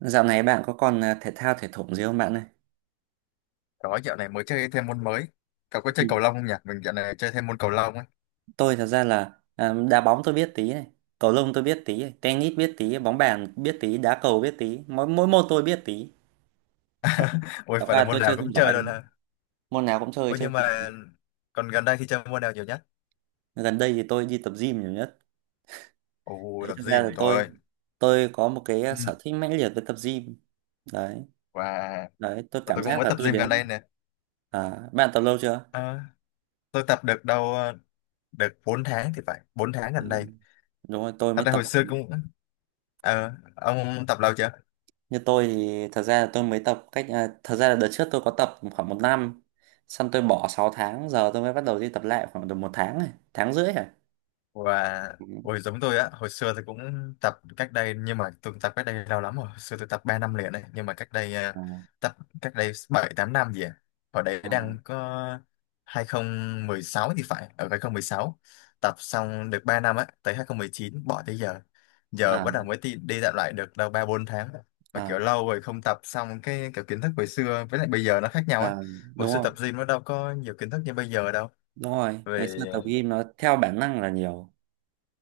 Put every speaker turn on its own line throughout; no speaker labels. Dạo này bạn có còn thể thao thể thủng gì không bạn ơi?
Đó, dạo này mới chơi thêm môn mới. Cậu có chơi
Ừ.
cầu lông không nhỉ? Mình dạo này chơi thêm môn cầu lông ấy.
Tôi thật ra là đá bóng tôi biết tí này, cầu lông tôi biết tí này, tennis biết tí, bóng bàn biết tí, đá cầu biết tí, mỗi mỗi môn tôi biết tí.
Ôi,
Thật
phải là
ra
môn
tôi chơi
nào
không
cũng chơi
giỏi
luôn
thôi.
hả?
Môn nào cũng chơi
Ôi,
chơi
nhưng
không
mà
giỏi.
còn gần đây thì chơi môn nào nhiều nhất?
Gần đây thì tôi đi tập gym nhiều nhất.
Ồ,
Đấy,
tập
thật ra là
gym,
tôi
rồi.
tôi có một cái
Ừ.
sở thích mãnh liệt với tập gym. Đấy,
Và
đấy, tôi
và
cảm
tôi cũng
giác
mới
là
tập
tôi
gym gần
đến.
đây nè.
Bạn tập lâu chưa?
À, tôi tập được đâu, được 4 tháng thì phải. Bốn tháng
Ừ.
gần đây.
Đúng rồi, tôi
Thật
mới
ra
tập.
hồi xưa cũng... Ờ, ông tập lâu chưa?
Như tôi thì thật ra là tôi mới tập cách, thật ra là đợt trước tôi có tập khoảng một năm, xong tôi bỏ 6 tháng, giờ tôi mới bắt đầu đi tập lại khoảng được một tháng này, tháng rưỡi à.
Và
Ừ.
ôi giống tôi á, hồi xưa tôi cũng tập cách đây, nhưng mà tôi tập cách đây lâu lắm rồi. Hồi xưa tôi tập 3 năm liền này, nhưng mà cách đây
Ờ,
tập cách đây 7 8 năm gì à, hồi đấy
ờ.
đang có hai không một sáu thì phải, ở 2016 tập xong được 3 năm á, tới 2019 bỏ tới giờ. Giờ
À,
bắt đầu mới đi dạo lại được đâu 3 4 tháng, mà
à,
kiểu lâu rồi không tập xong cái kiểu kiến thức hồi xưa với lại bây giờ nó khác nhau á.
à.
Hồi
Đúng
xưa
rồi,
tập gym nó đâu có nhiều kiến thức như bây giờ đâu.
đúng rồi. Ngày
Về
xưa tập gym nó theo bản năng là nhiều.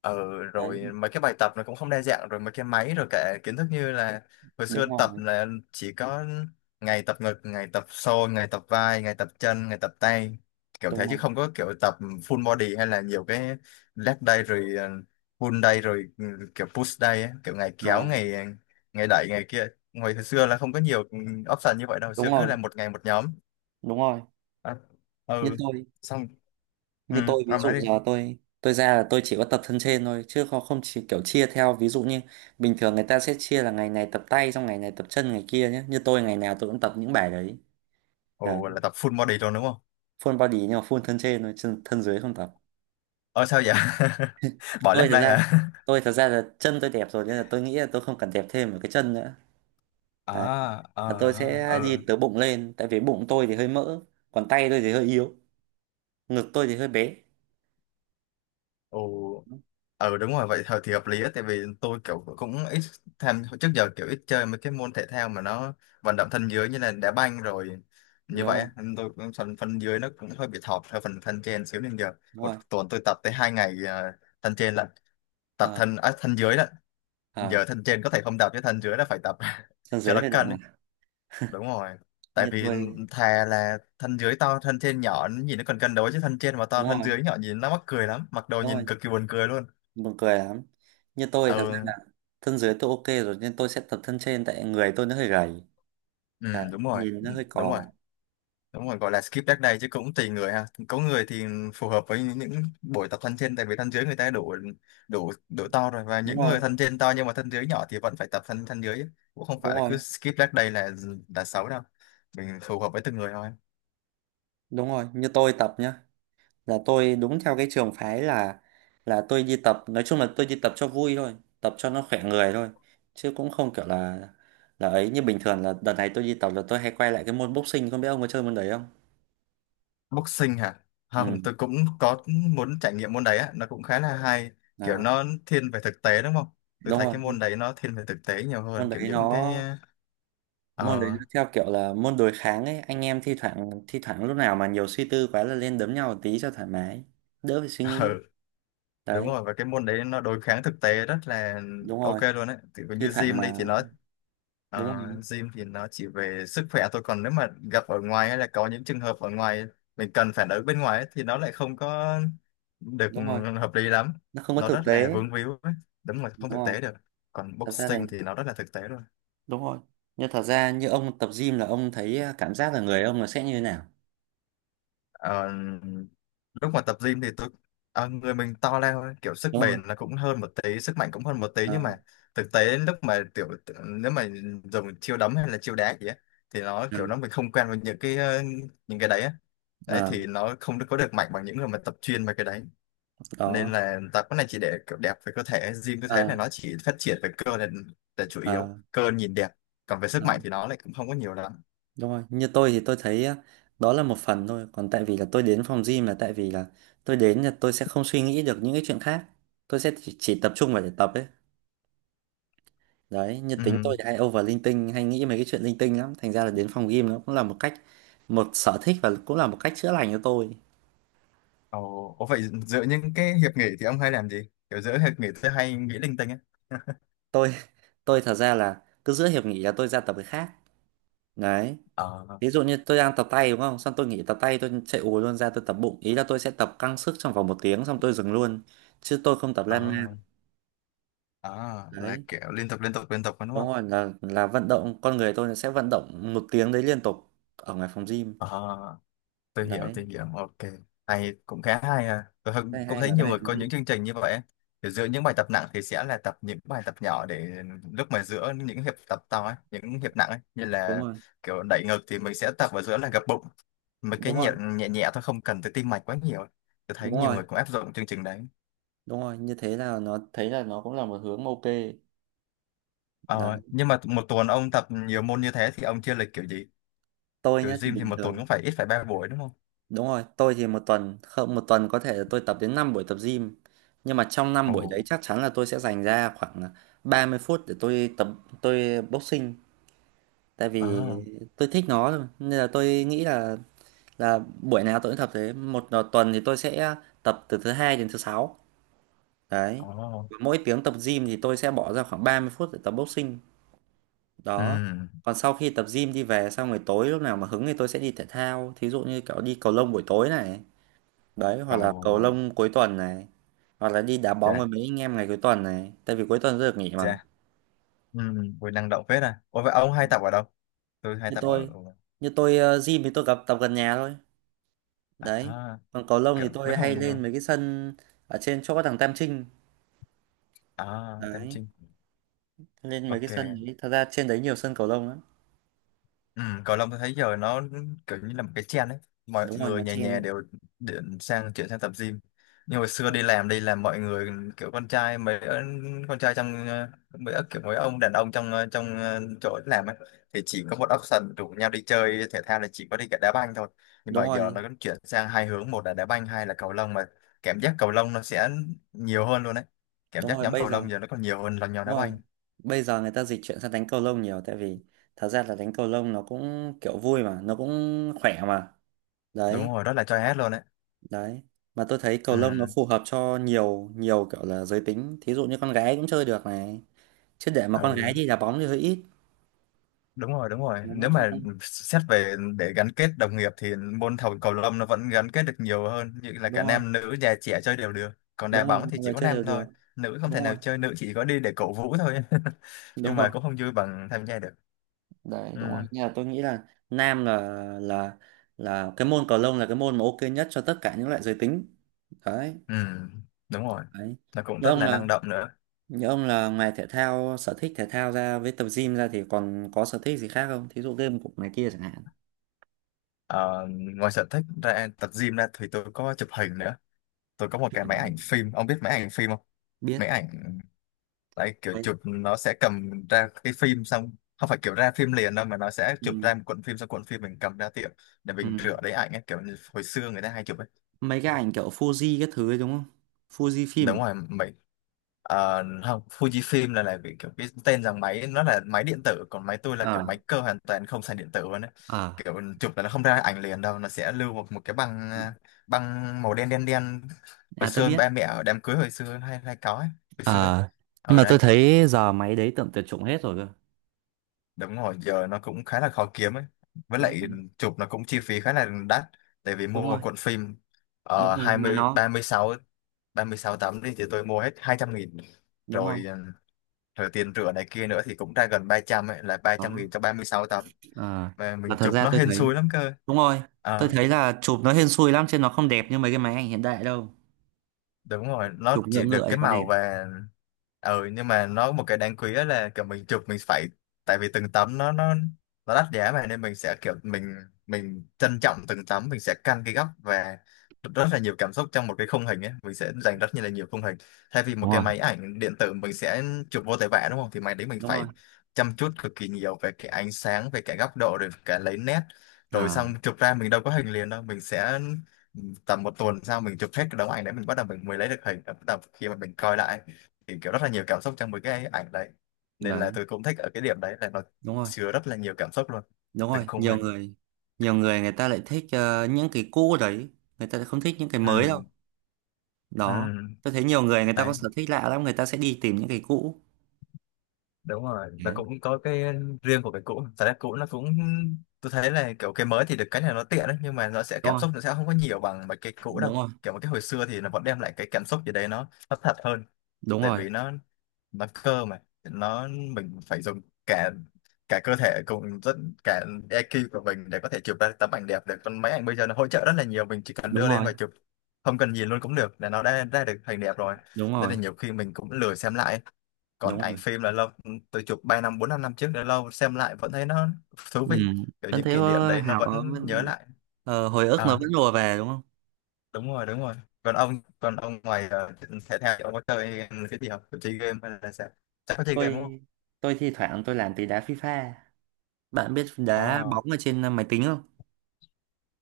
ừ,
Đấy,
rồi mấy cái bài tập nó cũng không đa dạng, rồi mấy cái máy, rồi cả kiến thức như là hồi xưa
đúng rồi,
tập là chỉ có ngày tập ngực, ngày tập xô, ngày tập vai, ngày tập chân, ngày tập tay, kiểu
đúng
thế chứ
rồi.
không có kiểu tập full body hay là nhiều cái leg day rồi pull day rồi kiểu push day ấy, kiểu ngày kéo
À,
ngày, ngày đẩy ngày kia. Hồi hồi xưa là không có nhiều option như vậy đâu, hồi
đúng
xưa cứ
rồi,
là một ngày một nhóm.
đúng rồi.
à,
như
ừ,
tôi
xong ừ,
như tôi ví
ông nói
dụ
đi.
giờ tôi ra là tôi chỉ có tập thân trên thôi, chứ không không chỉ kiểu chia theo. Ví dụ như bình thường người ta sẽ chia là ngày này tập tay, xong ngày này tập chân, ngày kia nhé. Như tôi ngày nào tôi cũng tập những bài đấy. à,
Ồ, là tập full body luôn đúng không?
Full body nhưng mà full thân trên thôi, chân thân dưới không tập.
Ờ sao vậy? Bỏ
tôi
lát
thật
đây
ra
hả?
tôi thật ra là chân tôi đẹp rồi nên là tôi nghĩ là tôi không cần đẹp thêm một cái chân nữa. Đấy,
À,
là tôi
ờ,
sẽ
ừ,
đi từ bụng lên tại vì bụng tôi thì hơi mỡ, còn tay tôi thì hơi yếu, ngực tôi thì hơi bé.
ừ, ừ, đúng rồi, vậy thôi thì hợp lý á, tại vì tôi kiểu cũng ít tham, trước giờ kiểu ít chơi mấy cái môn thể thao mà nó vận động thân dưới như là đá banh rồi
Đúng
như vậy
rồi.
á, nên tôi cũng phần phần dưới nó cũng hơi bị thọt theo phần thân trên xíu nên giờ
Đúng
một
rồi
tuần tôi tập tới hai ngày thân trên lận, tập
ờ,
thân, à, thân dưới lận,
ờ,
giờ thân trên có thể không tập chứ thân dưới là phải tập
thân
cho
dưới
nó
hơi động
cân.
à.
Đúng rồi, tại
Như
vì
tôi.
thà là thân dưới to thân trên nhỏ nhìn nó còn cân đối, chứ thân trên mà to
Đúng
thân
rồi.
dưới nhỏ nhìn nó mắc cười lắm, mặc đồ
Đúng rồi,
nhìn cực kỳ buồn cười luôn.
buồn cười lắm. Như tôi thì thật ra là
Ừ,
thân dưới tôi ok rồi nên tôi sẽ tập thân trên, tại người tôi nó hơi gầy. Đấy,
ừ đúng rồi.
nhìn
Ừ,
nó hơi
đúng rồi
cò.
đúng rồi, gọi là skip leg day chứ cũng tùy người ha, có người thì phù hợp với những buổi tập thân trên tại vì thân dưới người ta đủ đủ đủ to rồi, và
Đúng
những
rồi
người thân trên to nhưng mà thân dưới nhỏ thì vẫn phải tập thân thân dưới. Cũng không
đúng
phải là
rồi.
cứ skip leg day là xấu đâu, mình phù hợp với từng người thôi.
Đúng rồi, như tôi tập nhá, là tôi đúng theo cái trường phái là tôi đi tập, nói chung là tôi đi tập cho vui thôi, tập cho nó khỏe người thôi. Chứ cũng không kiểu là, ấy như bình thường là đợt này tôi đi tập là tôi hay quay lại cái môn boxing, không biết ông có chơi môn đấy không.
Boxing hả? Không,
Ừ.
tôi cũng có muốn trải nghiệm môn đấy á, nó cũng khá là hay, kiểu
à,
nó thiên về thực tế đúng không? Tôi
Đúng
thấy
rồi,
cái môn đấy nó thiên về thực tế nhiều
môn
hơn, kiểu
đấy
những
nó
cái
môn đấy
ờ
nó theo kiểu là môn đối kháng ấy, anh em thi thoảng, lúc nào mà nhiều suy tư quá là lên đấm nhau một tí cho thoải mái, đỡ phải suy nghĩ.
đúng
Đấy,
rồi, và cái môn đấy nó đối kháng thực tế rất là
đúng
ok
rồi.
luôn đấy. Thì
Thi
như
thoảng
gym
mà
đây thì nó
đúng
ờ,
rồi,
gym thì nó chỉ về sức khỏe thôi, còn nếu mà gặp ở ngoài hay là có những trường hợp ở ngoài mình cần phản ứng bên ngoài ấy, thì nó lại không có được
đúng rồi,
hợp lý lắm,
nó không có
nó
thực
rất là
tế.
vướng víu ấy. Đúng là
Đúng
không thực
rồi,
tế được. Còn
thật ra thì
boxing thì nó rất là thực tế luôn.
đúng rồi. Nhưng thật ra như ông tập gym là ông thấy, cảm giác là người ông là sẽ như thế nào,
Ờ, lúc mà tập gym thì tôi người mình to lên thôi, kiểu sức
đúng không?
bền là cũng hơn một tí, sức mạnh cũng hơn một tí,
Ờ,
nhưng mà thực tế lúc mà tiểu nếu mà dùng chiêu đấm hay là chiêu đá gì á thì nó
ờ,
kiểu nó mình không quen với những cái những cái đấy á, đấy
ờ,
thì nó không có được mạnh bằng những người mà tập chuyên về cái đấy.
đó.
Nên là tập cái này chỉ để kiểu đẹp về cơ thể, gym tôi thấy là
Ờ,
nó chỉ phát triển về cơ là chủ
ờ,
yếu cơ nhìn đẹp, còn về sức
ờ.
mạnh thì nó lại cũng không có nhiều lắm.
Đúng rồi, như tôi thì tôi thấy á, đó là một phần thôi. Còn tại vì là tôi đến phòng gym là tại vì là tôi đến là tôi sẽ không suy nghĩ được những cái chuyện khác. Tôi sẽ chỉ tập trung vào để tập ấy. Đấy, như
Ừ.
tính tôi thì hay over linh tinh, hay nghĩ mấy cái chuyện linh tinh lắm. Thành ra là đến phòng gym nó cũng là một cách, một sở thích và cũng là một cách chữa lành cho tôi.
Ồ, có phải giữa những cái hiệp nghị thì ông hay làm gì? Kiểu giữa hiệp nghị tôi hay nghĩ linh tinh ấy.
Tôi, tôi thật ra là cứ giữa hiệp nghỉ là tôi ra tập cái khác. Đấy,
Ờ,
ví dụ như tôi đang tập tay đúng không? Xong tôi nghỉ tập tay, tôi chạy ù luôn ra tôi tập bụng. Ý là tôi sẽ tập căng sức trong vòng một tiếng xong tôi dừng luôn. Chứ tôi không tập
ờ,
lan man.
ờ, là
Đấy.
kiểu liên tục liên tục liên tục đúng
Đúng
không?
rồi, là vận động con người tôi nó sẽ vận động một tiếng đấy liên tục ở ngoài phòng gym.
Ờ,
Đấy,
tôi hiểu, ok. Hay, cũng khá hay à. Tôi
cái này
cũng
hay
thấy
mà, cái
nhiều
này
người
thú
có
vị.
những chương trình như vậy ấy. Kiểu giữa những bài tập nặng thì sẽ là tập những bài tập nhỏ để lúc mà giữa những hiệp tập to ấy, những hiệp nặng ấy. Như
Đúng
là
rồi.
kiểu đẩy ngực thì mình sẽ tập vào giữa là gập bụng. Mấy cái
Đúng
nhẹ
rồi.
nhẹ, nhẹ thôi không cần tới tim mạch quá nhiều. Tôi thấy
Đúng
nhiều
rồi.
người cũng áp dụng chương trình đấy.
Đúng rồi, như thế là nó thấy là nó cũng là một hướng ok. Đấy,
Ờ, nhưng mà một tuần ông tập nhiều môn như thế thì ông chia lịch kiểu gì?
tôi
Kiểu
nhá thì
gym thì
bình
một tuần
thường.
cũng phải ít phải ba buổi đúng không?
Đúng rồi, tôi thì một tuần, không, một tuần có thể là tôi tập đến 5 buổi tập gym. Nhưng mà trong năm
Ồ,
buổi đấy chắc chắn là tôi sẽ dành ra khoảng 30 phút để tôi tập boxing. Tại vì
à,
tôi thích nó thôi nên là tôi nghĩ là buổi nào tôi cũng tập thế. Một tuần thì tôi sẽ tập từ thứ hai đến thứ sáu. Đấy,
ờ,
mỗi tiếng tập gym thì tôi sẽ bỏ ra khoảng 30 phút để tập boxing. Đó,
ừ,
còn sau khi tập gym đi về xong rồi tối lúc nào mà hứng thì tôi sẽ đi thể thao, thí dụ như kiểu đi cầu lông buổi tối này. Đấy,
ồ,
hoặc là cầu lông cuối tuần này, hoặc là đi đá bóng
chà,
với mấy anh em ngày cuối tuần này, tại vì cuối tuần tôi được nghỉ mà.
chà, ừ, buổi năng động phết à. Ủa vậy ông hay tập ở đâu? Tôi hay tập
như
ở,
tôi như tôi gym thì tôi gặp tập gần nhà thôi. Đấy,
à,
còn cầu lông
kiểu
thì
mấy
tôi hay
phòng, ờ,
lên mấy cái sân ở trên chỗ có thằng Tam Trinh.
à, Tam
Đấy,
Trinh,
lên mấy cái sân
ok.
đấy, thật ra trên đấy nhiều sân cầu lông lắm.
Ừ, cầu lông tôi thấy giờ nó kiểu như là một cái trend đấy, mọi
Đúng rồi, nó
người nhà nhà
chen.
đều điện sang chuyển sang tập gym. Nhưng hồi xưa
Ôi.
đi làm mọi người kiểu con trai mấy con trai trong mấy kiểu mấy ông đàn ông trong trong chỗ làm ấy thì chỉ có một option rủ nhau đi chơi thể thao là chỉ có đi cả đá banh thôi. Nhưng
Đúng
mà giờ
rồi.
nó cũng chuyển sang hai hướng, một là đá banh hai là cầu lông, mà cảm giác cầu lông nó sẽ nhiều hơn luôn đấy, cảm
Đúng
giác
rồi,
nhóm
bây
cầu
giờ.
lông giờ nó còn nhiều hơn là nhóm
Đúng
đá
rồi,
banh.
bây giờ người ta dịch chuyển sang đánh cầu lông nhiều tại vì thật ra là đánh cầu lông nó cũng kiểu vui mà nó cũng khỏe mà.
Đúng
Đấy.
rồi, rất là choi hết luôn đấy.
Đấy, mà tôi thấy cầu
Ừ.
lông nó phù hợp cho nhiều, nhiều kiểu là giới tính, thí dụ như con gái cũng chơi được này. Chứ để mà con gái
Ừ.
đi đá bóng thì hơi ít.
Đúng rồi đúng rồi,
Đó,
nếu mà xét về để gắn kết đồng nghiệp thì môn thầu cầu lông nó vẫn gắn kết được nhiều hơn, như là cả
đúng rồi.
nam nữ già trẻ chơi đều được, còn đá
Đúng rồi,
bóng
mọi
thì chỉ
người
có
chơi đều
nam
được.
thôi, nữ không thể
Đúng
nào
rồi.
chơi, nữ chỉ có đi để cổ vũ thôi
Đúng
nhưng
rồi.
mà cũng không vui bằng tham gia được.
Đấy, đúng rồi
Ừ,
nhưng mà tôi nghĩ là nam là, là là cái môn cầu lông là cái môn mà ok nhất cho tất cả những loại giới tính. Đấy.
ừ, đúng rồi,
Đấy,
nó cũng
như
rất
ông
là
là
năng động nữa.
như ông là ngoài thể thao, sở thích thể thao ra với tập gym ra thì còn có sở thích gì khác không, thí dụ game của này kia chẳng hạn?
Ờ, ngoài sở thích ra tập gym ra thì tôi có chụp hình nữa, tôi có một cái máy ảnh phim, ông biết máy ảnh phim không? Máy
Biết
ảnh đấy, kiểu
đấy.
chụp nó sẽ cầm ra cái phim xong, không phải kiểu ra phim liền đâu mà nó sẽ chụp
Ừ.
ra một cuộn phim, xong cuộn phim mình cầm ra tiệm để
Ừ.
mình rửa lấy ảnh ấy, kiểu như hồi xưa người ta hay chụp ấy.
Mấy cái ảnh kiểu Fuji cái thứ ấy đúng không, Fuji phim
Đúng
à?
rồi, mình không, Fujifilm là vì kiểu cái tên rằng máy nó là máy điện tử, còn máy tôi là kiểu máy cơ hoàn toàn không xài điện tử luôn ấy.
Ờ.
Kiểu chụp là nó không ra ảnh liền đâu, nó sẽ lưu một cái băng
Ờ.
băng màu đen đen đen, hồi
À, tôi
xưa
biết.
ba mẹ ở đám cưới hồi xưa hay hay có ấy, hồi xưa ấy,
Ờ, nhưng
ở
mà tôi
đấy.
thấy giờ máy đấy tầm tuyệt chủng hết rồi cơ.
Đúng rồi, giờ nó cũng khá là khó kiếm ấy. Với
Đúng
lại
rồi.
chụp nó cũng chi phí khá là đắt. Tại vì mua
Đúng
một
rồi.
cuộn phim
Đúng rồi, mà
20,
nó
36, 36 tấm đi thì tôi mua hết 200 nghìn.
đúng
Rồi,
không?
ờ, rồi tiền rửa này kia nữa thì cũng ra gần 300 ấy, là
Đó.
300 nghìn cho 36 tấm.
à,
Mà
và
mình
thật
chụp
ra
nó
tôi
hên
thấy,
xui lắm cơ.
đúng rồi, tôi
Ờ.
thấy là chụp nó hên xui lắm chứ nó không đẹp như mấy cái máy ảnh hiện đại đâu.
Đúng rồi, nó
Chụp ngựa
chỉ được
ngựa
cái
thì có
màu
đẹp.
và ừ nhưng mà nó có một cái đáng quý, đó là kiểu mình chụp mình phải, tại vì từng tấm nó đắt giá mà, nên mình sẽ kiểu mình trân trọng từng tấm, mình sẽ căn cái góc và rất là nhiều cảm xúc trong một cái khung hình ấy, mình sẽ dành rất như là nhiều khung hình thay vì một
Đúng
cái
rồi.
máy ảnh điện tử mình sẽ chụp vô tới vẽ đúng không, thì máy đấy mình
Đúng rồi.
phải chăm chút cực kỳ nhiều về cái ánh sáng, về cái góc độ rồi cả lấy nét, rồi
À.
xong chụp ra mình đâu có hình liền đâu, mình sẽ tầm một tuần sau mình chụp hết cái đống ảnh đấy mình bắt đầu mình mới lấy được hình, bắt đầu khi mà mình coi lại thì kiểu rất là nhiều cảm xúc trong mấy cái ảnh đấy, nên là
Đấy.
tôi cũng thích ở cái điểm đấy là nó
Đúng rồi.
chứa rất là nhiều cảm xúc luôn
Đúng
từng
rồi,
khung
nhiều
hình.
người, nhiều người người ta lại thích những cái cũ đấy, người ta lại không thích những cái
Ừ,
mới đâu.
ừ.
Đó, tôi thấy nhiều người người ta có
Đấy
sở thích lạ lắm, người ta sẽ đi tìm những cái cũ.
đúng rồi, nó
Đấy.
cũng có cái riêng của cái cũ, thật ra cũ nó cũng, tôi thấy là kiểu cái mới thì được cái này nó tiện đấy nhưng mà nó sẽ
Đúng
cảm
rồi.
xúc nó sẽ không có nhiều bằng mấy cái cũ đâu.
Đúng rồi.
Kiểu một cái hồi xưa thì nó vẫn đem lại cái cảm xúc gì đấy, nó thật hơn,
Đúng
tại
rồi.
vì nó cơ mà nó mình phải dùng cả cả cơ thể cùng rất cả EQ của mình để có thể chụp ra tấm ảnh đẹp được, còn máy ảnh bây giờ nó hỗ trợ rất là nhiều, mình chỉ cần
Đúng
đưa lên
rồi.
và chụp, không cần nhìn luôn cũng được là nó đã ra được hình đẹp rồi,
Đúng
nên
rồi.
là nhiều khi mình cũng lười xem lại. Còn
Đúng
ảnh
rồi.
phim là lâu, tôi chụp 3 năm 4 5 năm trước đã lâu xem lại vẫn thấy nó thú
Ừ,
vị, kiểu
vẫn
những
thấy
kỷ niệm
ờ,
đấy nó
hào ờ,
vẫn nhớ
vẫn-
lại.
ờ, hồi ức nó
À,
vẫn lùa về đúng không?
đúng rồi đúng rồi. Còn ông còn ông ngoài thể thao thì ông có chơi cái gì không, chơi game hay là sao, chắc có chơi game đúng
tôi
không?
tôi thi thoảng tôi làm tí đá FIFA, bạn biết đá
Ồ.
bóng ở trên máy tính không?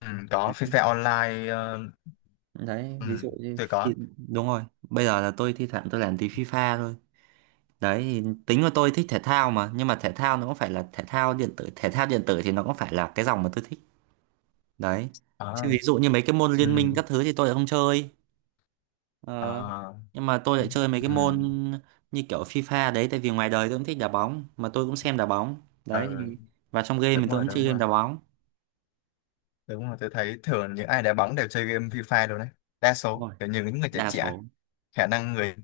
Ừ, có
đấy,
FIFA Online
đấy
ừ,
ví dụ như
tôi có.
khi- đúng rồi, bây giờ là tôi thi thoảng tôi làm tí FIFA thôi. Đấy thì tính của tôi thích thể thao mà, nhưng mà thể thao nó cũng phải là thể thao điện tử, thể thao điện tử thì nó cũng phải là cái dòng mà tôi thích. Đấy, chứ
Ờ,
ví dụ như mấy cái môn
ừ,
liên minh các thứ thì tôi lại không chơi. Ờ,
ờ,
nhưng mà tôi lại chơi mấy cái
ừ,
môn như kiểu FIFA đấy, tại vì ngoài đời tôi cũng thích đá bóng mà tôi cũng xem đá bóng. Đấy
ờ,
thì-, và trong game thì
đúng
tôi
rồi
cũng
đúng
chơi game
rồi
đá bóng.
đúng rồi, tôi thấy thường những ai đá bóng đều chơi game FIFA rồi đấy, đa số kiểu như những người trẻ
Đa
trẻ
số
khả năng người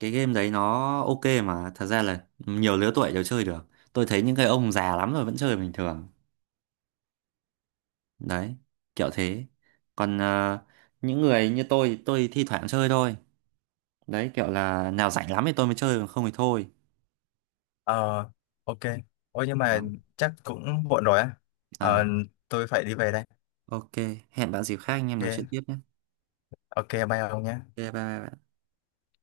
cái game đấy nó ok mà, thật ra là nhiều lứa tuổi đều chơi được. Tôi thấy những cái ông già lắm rồi vẫn chơi bình thường. Đấy, kiểu thế. Còn những người như tôi thi thoảng chơi thôi. Đấy, kiểu là nào rảnh lắm thì tôi mới chơi còn không thì thôi.
ờ, ok. Ôi nhưng mà
Đó.
chắc cũng muộn rồi á. Ờ,
À,
tôi phải đi về đây.
ok, hẹn bạn dịp khác anh em nói chuyện
Ok.
tiếp nhé.
Ok bye ông nhé.
Ok, bye bye.